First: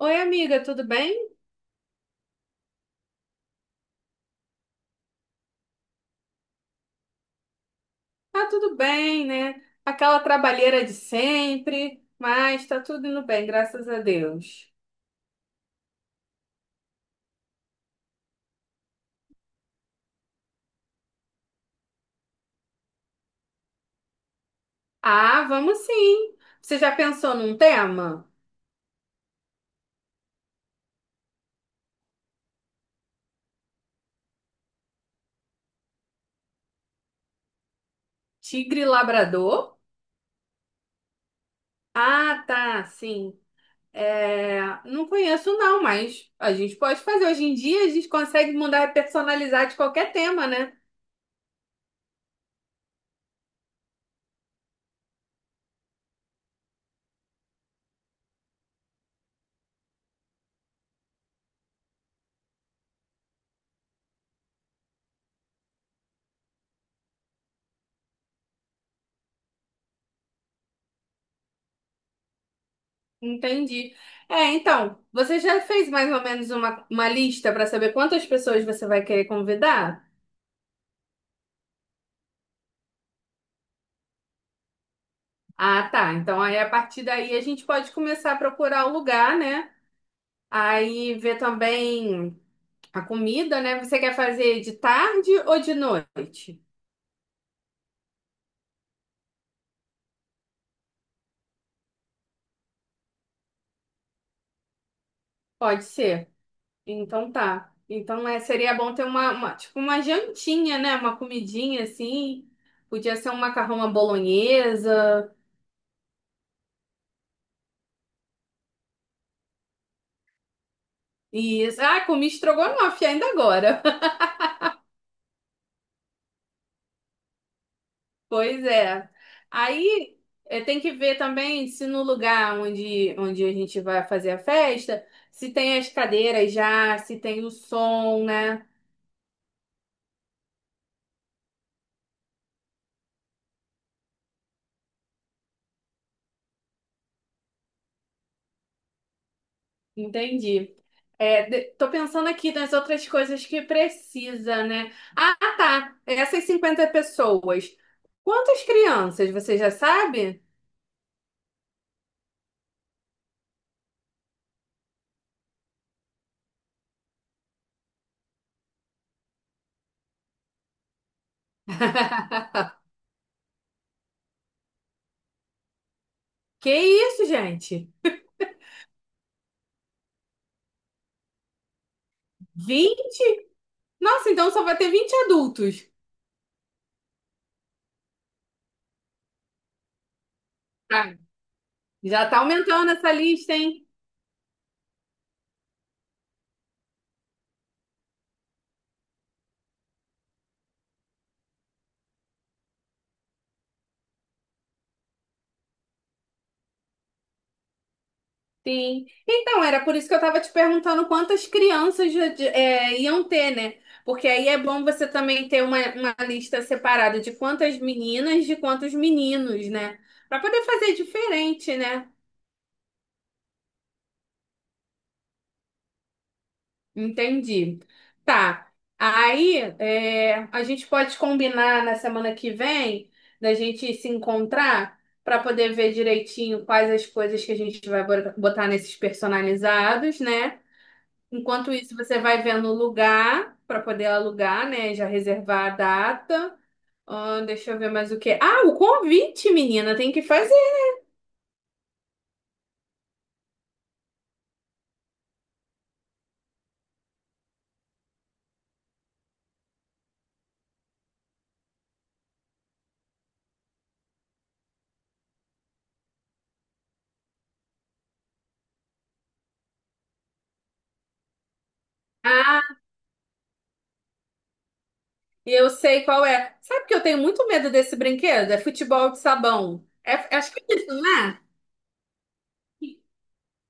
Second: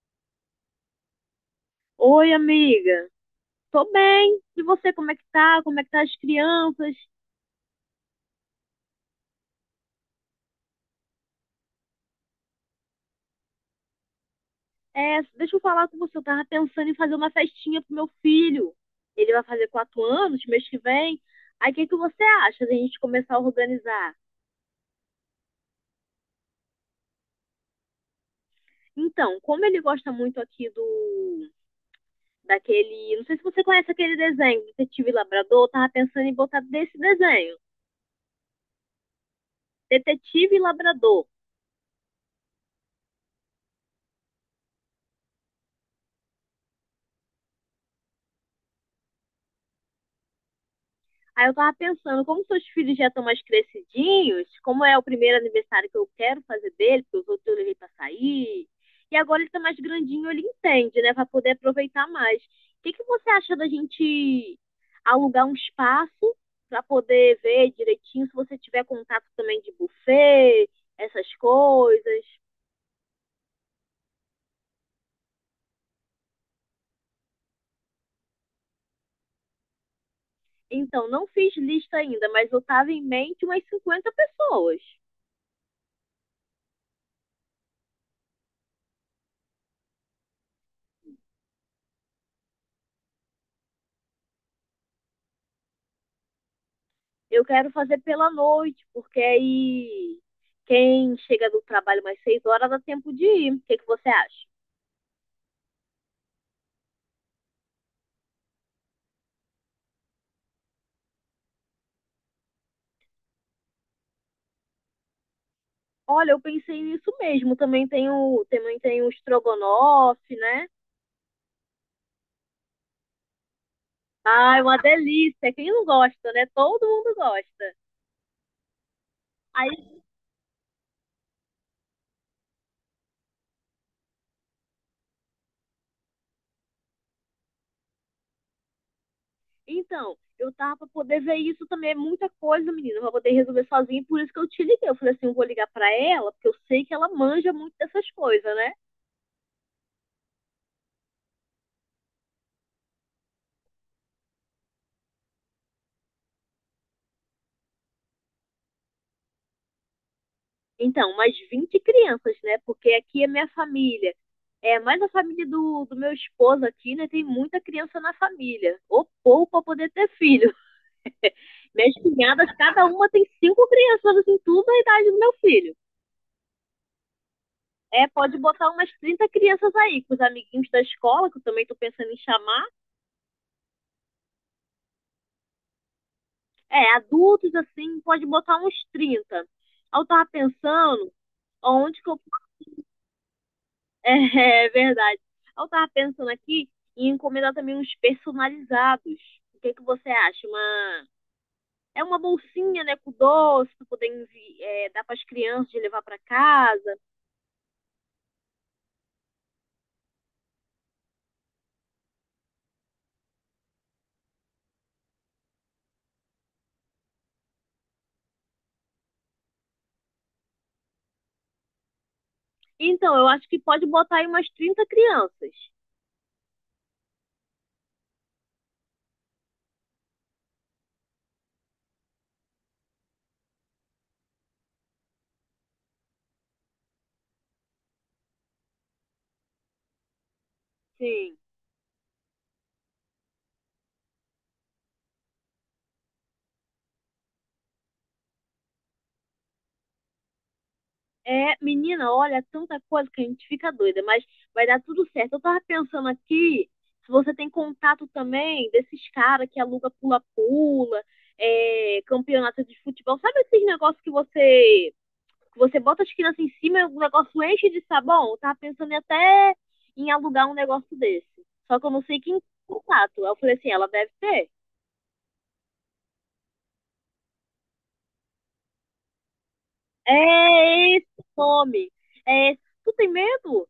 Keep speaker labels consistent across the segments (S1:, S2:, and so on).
S1: Oi, amiga, tudo bem?
S2: Oi, amiga. Tô bem. E você, como é que tá? Como é que tá as crianças?
S1: Tá tudo bem, né? Aquela trabalheira de sempre, mas tá tudo indo bem, graças a Deus.
S2: É, deixa eu falar com você. Eu tava pensando em fazer uma festinha pro meu filho. Ele vai fazer 4 anos mês que vem. Aí, o que que você acha da gente começar a organizar?
S1: Ah, vamos sim. Você já pensou num tema?
S2: Então, como ele gosta muito aqui do daquele, não sei se você conhece aquele desenho, Detetive Labrador, eu tava pensando em botar desse desenho,
S1: Tigre labrador?
S2: Detetive Labrador.
S1: Ah, tá, sim. É, não conheço não, mas a gente pode fazer. Hoje em dia a gente consegue mudar e personalizar de qualquer tema, né?
S2: Aí eu tava pensando, como seus filhos já estão mais crescidinhos, como é o primeiro aniversário que eu quero fazer dele, porque os outros eu levei pra sair, e agora ele tá mais grandinho, ele entende, né, pra poder aproveitar mais. O que que você acha da gente alugar um espaço pra poder ver direitinho, se você tiver contato também de buffet, essas coisas?
S1: Entendi. É, então, você já fez mais ou menos uma lista para saber quantas pessoas você vai querer convidar?
S2: Então, não fiz lista ainda, mas eu tava em mente umas 50 pessoas.
S1: Ah, tá. Então aí a partir daí a gente pode começar a procurar o lugar, né? Aí ver também a comida, né? Você quer fazer de tarde ou de noite?
S2: Eu quero fazer pela noite, porque aí quem chega do trabalho mais 6 horas dá tempo de ir. O que, que você acha?
S1: Pode ser. Então tá. Então é, seria bom ter tipo uma jantinha, né? Uma comidinha assim. Podia ser um macarrão à bolonhesa.
S2: Olha, eu pensei nisso mesmo. Também tem o estrogonofe, né?
S1: Isso. Ah, comi estrogonofe ainda agora.
S2: Ai, uma delícia. Quem não gosta, né? Todo mundo gosta.
S1: Pois é.
S2: Aí,
S1: Aí tem que ver também se no lugar onde a gente vai fazer a festa, se tem as cadeiras já, se tem o som, né?
S2: então, eu tava pra poder ver isso também. É muita coisa, menina, pra poder resolver sozinha. Por isso que eu te liguei. Eu falei assim, eu vou ligar pra ela, porque eu sei que ela manja muito dessas coisas, né?
S1: Entendi. É, tô pensando aqui nas outras coisas que precisa, né? Ah, tá. Essas 50 pessoas. Quantas crianças, você já sabe?
S2: Então, umas 20 crianças, né? Porque aqui é minha família. É, mais a família do meu esposo aqui, né? Tem muita criança na família. Ou pouco para poder ter filho. Minhas cunhadas, cada uma tem 5 crianças, assim, tudo a idade do meu filho.
S1: Que isso, gente?
S2: É, pode botar umas 30 crianças aí, com os amiguinhos da escola, que eu também tô pensando em chamar.
S1: 20 Nossa, então só vai ter 20 adultos.
S2: É, adultos, assim, pode botar uns 30. Aí eu tava pensando
S1: Ah,
S2: onde que eu
S1: já tá aumentando essa lista, hein?
S2: é, verdade. Eu tava pensando aqui em encomendar também uns personalizados. O que que você acha? Uma... é uma bolsinha, né, com doce, pra poder dar pras crianças de levar para casa.
S1: Sim. Então, era por isso que eu estava te perguntando quantas crianças é, iam ter, né? Porque aí é bom você também ter uma lista separada de quantas meninas, de quantos meninos, né? Para poder fazer diferente, né?
S2: Então, eu acho que pode botar aí umas 30 crianças.
S1: Entendi. Tá. Aí, é, a gente pode combinar na semana que vem da gente se encontrar para poder ver direitinho quais as coisas que a gente vai botar nesses personalizados, né?
S2: Sim.
S1: Enquanto isso, você vai vendo o lugar para poder alugar, né? Já reservar a data. Ah, deixa eu ver mais o que. Ah, o convite, menina, tem que fazer.
S2: É, menina, olha, tanta coisa que a gente fica doida, mas vai dar tudo certo. Eu tava pensando aqui, se você tem contato também desses caras que aluga pula-pula, campeonato de futebol, sabe esses negócios que você bota as crianças em cima e o negócio enche de sabão? Eu tava pensando em até em alugar um negócio desse. Só que eu não sei quem tem
S1: Ah,
S2: contato. Aí eu falei assim, ela deve ter.
S1: eu sei qual é. Sabe que eu tenho muito medo desse brinquedo? É futebol de sabão. É, acho que é isso,
S2: É esse
S1: não é?
S2: nome. É, tu tem medo?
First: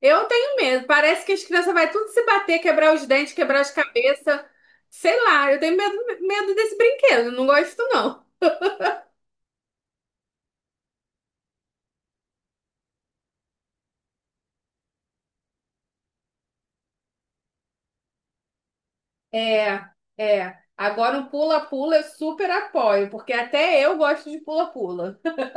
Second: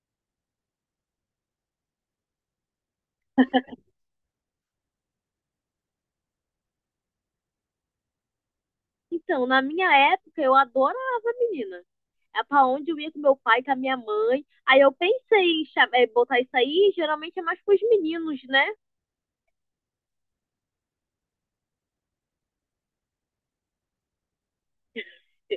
S1: Eu tenho medo. Parece que as crianças vão tudo se bater, quebrar os dentes, quebrar as cabeças. Sei lá, eu tenho medo desse brinquedo. Não gosto, não.
S2: Então, na minha época, eu adorava, menina. É pra onde eu ia com meu pai, com a minha mãe. Aí eu pensei em botar isso aí, geralmente é mais pros meninos, né?
S1: É, é. Agora o pula-pula eu super apoio, porque até eu gosto de pula-pula.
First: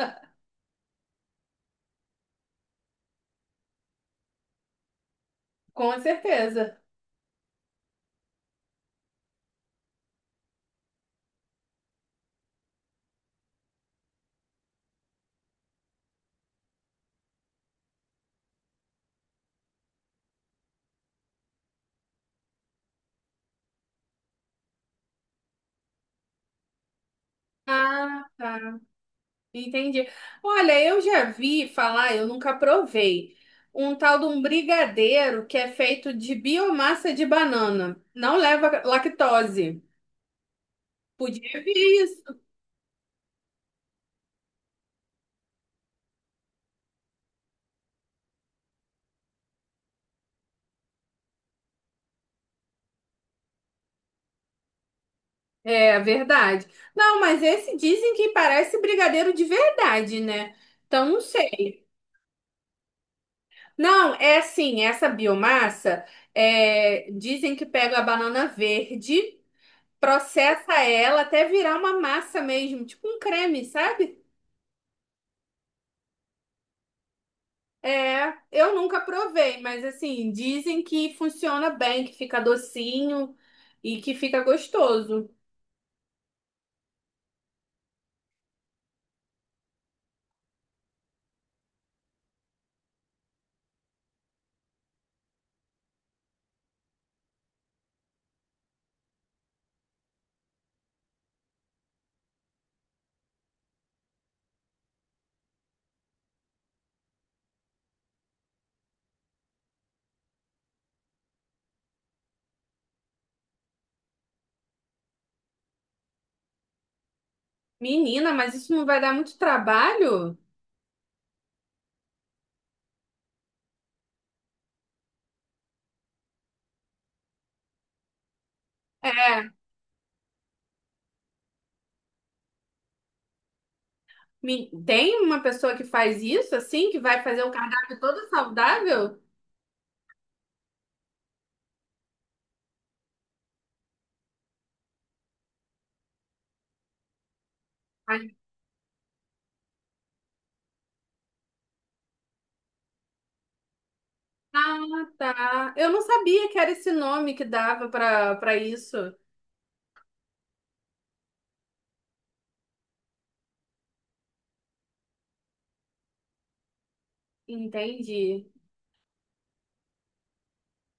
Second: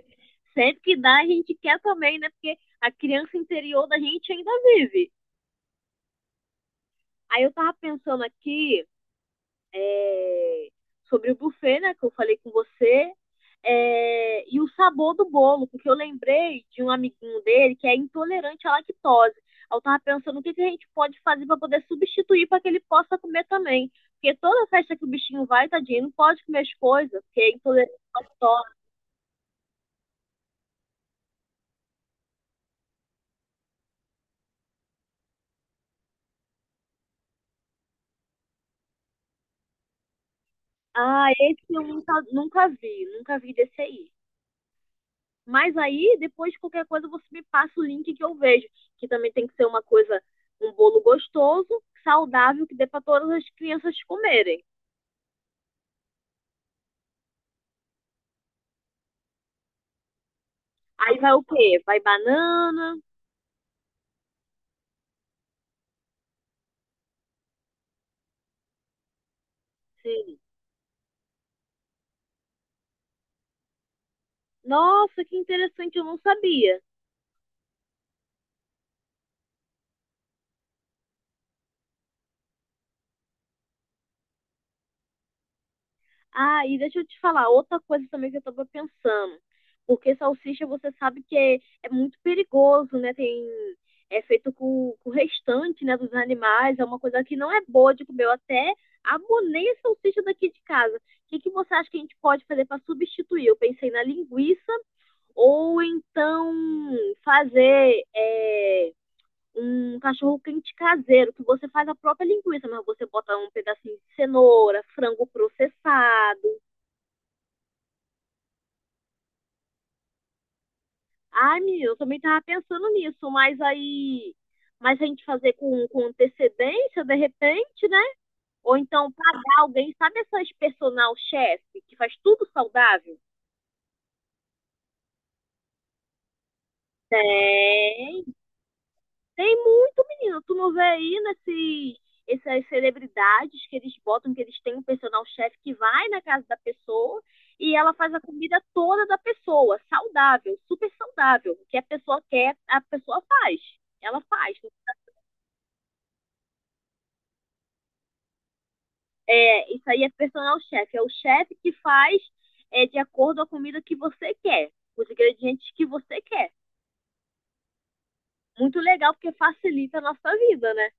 S2: Sempre que dá, a gente quer também, né? Porque a criança interior da gente ainda vive.
S1: Com certeza.
S2: Aí eu tava pensando aqui é, sobre o buffet, né, que eu falei com você, e o sabor do bolo, porque eu lembrei de um amiguinho dele que é intolerante à lactose. Eu estava pensando o que, que a gente pode fazer para poder substituir para que ele possa comer também. Porque toda festa que o bichinho vai, tadinho, não pode comer as coisas, porque é intolerante à
S1: Ah,
S2: lactose.
S1: tá. Entendi. Olha, eu já vi falar, eu nunca provei, um tal de um brigadeiro que é feito de biomassa de banana. Não leva lactose.
S2: Ah,
S1: Podia
S2: esse
S1: vir
S2: eu nunca,
S1: isso.
S2: nunca vi, nunca vi desse aí. Mas aí, depois de qualquer coisa, você me passa o link que eu vejo. Que também tem que ser uma coisa, um bolo gostoso, saudável, que dê para todas as crianças comerem.
S1: É verdade. Não, mas esse dizem que parece brigadeiro de verdade, né? Então
S2: Aí
S1: não
S2: vai o
S1: sei.
S2: quê? Vai banana.
S1: Não, é assim, essa biomassa, é, dizem que pega a banana verde,
S2: Sim.
S1: processa ela até virar uma massa mesmo, tipo um creme, sabe?
S2: Nossa, que interessante, eu não sabia.
S1: É, eu nunca provei, mas assim, dizem que funciona bem, que fica docinho e que fica gostoso.
S2: Ah, e deixa eu te falar, outra coisa também que eu tava pensando. Porque salsicha você sabe que é, é muito perigoso, né? Tem, é feito com o restante, né, dos animais, é uma coisa que não é boa de comer. Eu até abonei a salsicha daqui de casa. O que que você acha que a gente pode fazer para substituir? Eu pensei na linguiça ou então fazer um cachorro quente caseiro, que você faz a própria linguiça, mas você bota um pedacinho de cenoura, frango processado.
S1: Menina, mas isso não vai dar muito trabalho?
S2: Ai, menino, eu também tava pensando nisso, mas aí. Mas a gente fazer com antecedência, de repente, né? Ou então
S1: É,
S2: pagar alguém, sabe essas personal chef que faz tudo saudável?
S1: tem uma pessoa que faz isso assim, que vai fazer um cardápio
S2: Tem,
S1: todo saudável?
S2: tem muito, menino. Tu não vê aí nesses, essas celebridades que eles botam, que eles têm um personal chef que vai na casa da pessoa e ela faz a comida toda da pessoa, saudável, super saudável, o que a pessoa quer, a pessoa faz. Ela faz,
S1: Ah, tá. Eu não sabia que era esse nome que dava pra para isso.
S2: é, isso aí é personal chef. É o chefe que faz de acordo com a comida que você quer, os ingredientes que você quer.
S1: Entendi.
S2: Muito legal, porque facilita a nossa vida, né?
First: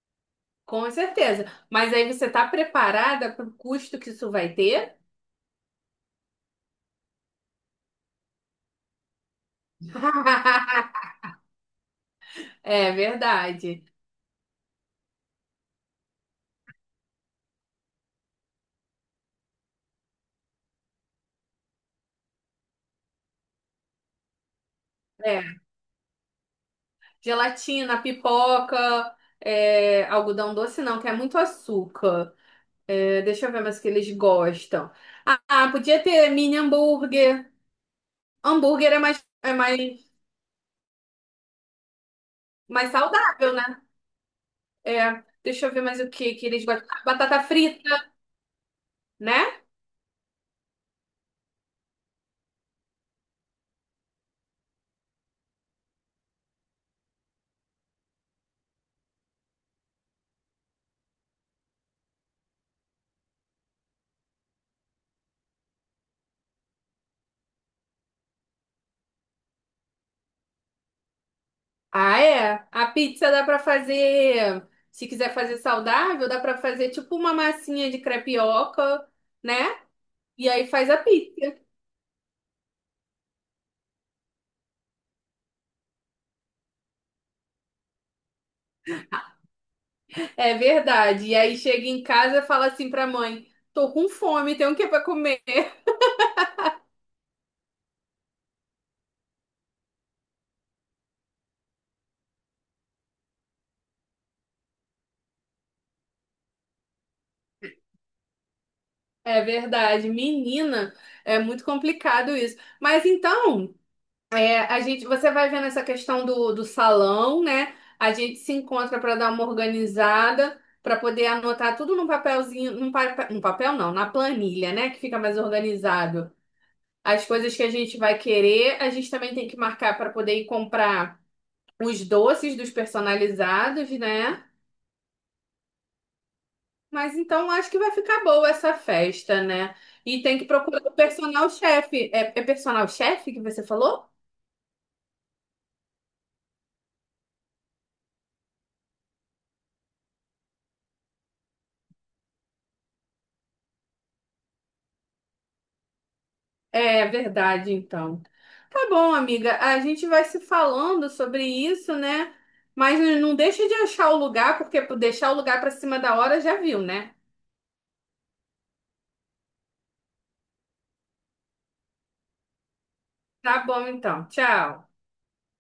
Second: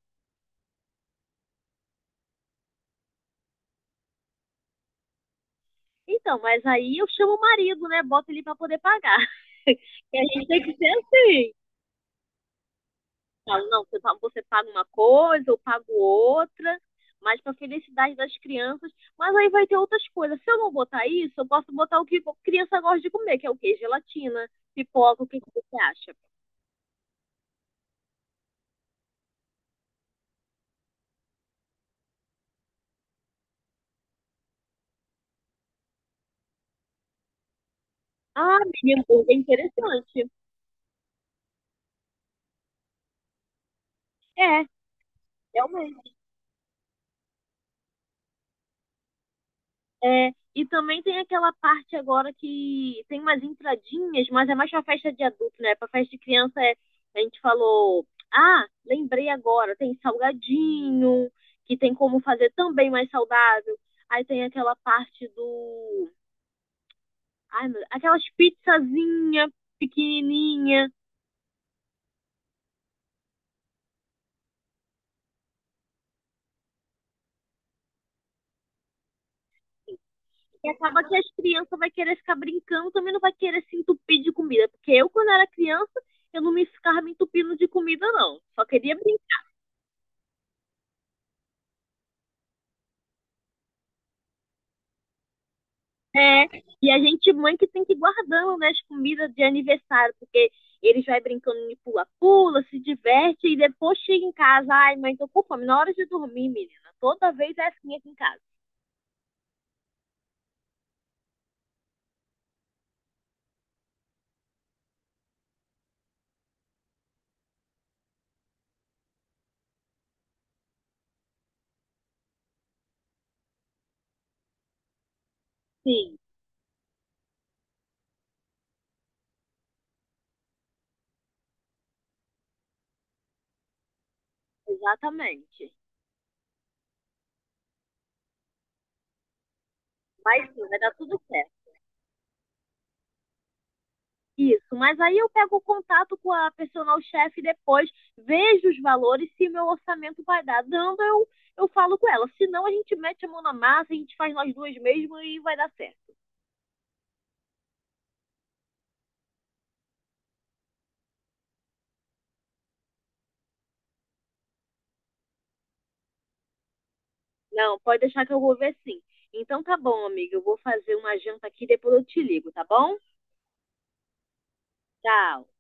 S1: Com certeza. Mas aí você tá preparada pro custo que isso vai ter?
S2: Então, mas aí eu chamo o marido, né? Bota ele para poder pagar. Que a gente tem que ser assim.
S1: É
S2: Falo,
S1: verdade.
S2: não, você paga uma coisa, eu pago outra, mas para felicidade das crianças. Mas aí vai ter outras coisas. Se eu não botar isso, eu posso botar o que a criança gosta de comer, que é o quê? Gelatina, pipoca, o que que
S1: É.
S2: você acha?
S1: Gelatina, pipoca, é, algodão doce não, que é muito açúcar. É, deixa eu ver mais o que eles gostam. Ah, podia ter mini hambúrguer.
S2: Ah,
S1: Hambúrguer
S2: mini
S1: é mais,
S2: hambúrguer é
S1: é mais,
S2: interessante.
S1: mais saudável, né?
S2: É,
S1: É. Deixa eu ver mais o
S2: realmente.
S1: que que eles gostam. Ah, batata frita, né?
S2: É, e também tem aquela parte agora que tem umas entradinhas, mas é mais pra festa de adulto, né? Pra festa de criança é, a gente falou, ah, lembrei agora, tem salgadinho, que tem como fazer também mais saudável. Aí tem aquela parte do, ai, meu, aquelas pizzazinha pequenininha.
S1: Ah, é. A pizza dá pra fazer, se quiser fazer saudável, dá pra fazer tipo uma massinha de crepioca, né? E aí
S2: E
S1: faz a
S2: acaba que as
S1: pizza.
S2: crianças vai querer ficar brincando, também não vai querer se entupir de comida. Porque eu, quando era criança, eu não me ficava me entupindo de comida, não. Só queria brincar.
S1: É verdade. E aí chega em casa e fala assim pra mãe: "Tô com fome, tem o que pra comer?"
S2: É, e a gente, mãe, que tem que ir guardando, né, as comidas de aniversário, porque eles vai brincando de pula-pula, se diverte, e depois chega em casa, ai, mãe, tô com fome. Na hora de dormir, menina, toda vez é assim aqui em casa.
S1: É verdade. Menina, é muito complicado isso. Mas então, a gente, você vai vendo essa questão do salão, né? A gente se encontra para dar uma organizada, para poder anotar tudo num papelzinho, num papel não, na planilha, né? Que fica mais
S2: Sim,
S1: organizado. As coisas que a gente vai querer, a gente também tem que marcar para poder ir comprar os doces dos personalizados, né?
S2: exatamente.
S1: Mas então acho que vai ficar boa essa festa, né? E tem que
S2: Mas sim, vai
S1: procurar o
S2: dar tudo
S1: personal
S2: certo.
S1: chefe. É, é personal chefe que você falou?
S2: Isso, mas aí eu pego o contato com a personal chefe depois, vejo os valores, se meu orçamento vai dar dando, eu falo com ela. Se não, a gente mete a mão na massa, a gente faz nós duas mesmo e vai dar certo.
S1: É verdade, então. Tá bom, amiga. A gente vai se falando sobre isso, né? Mas não deixa de achar o lugar, porque por deixar o lugar pra cima da hora já viu, né?
S2: Não, pode deixar que eu vou ver sim. Então tá bom, amiga, eu vou fazer uma janta aqui, depois eu te ligo, tá bom?
S1: Tá bom, então. Tchau.
S2: Tchau.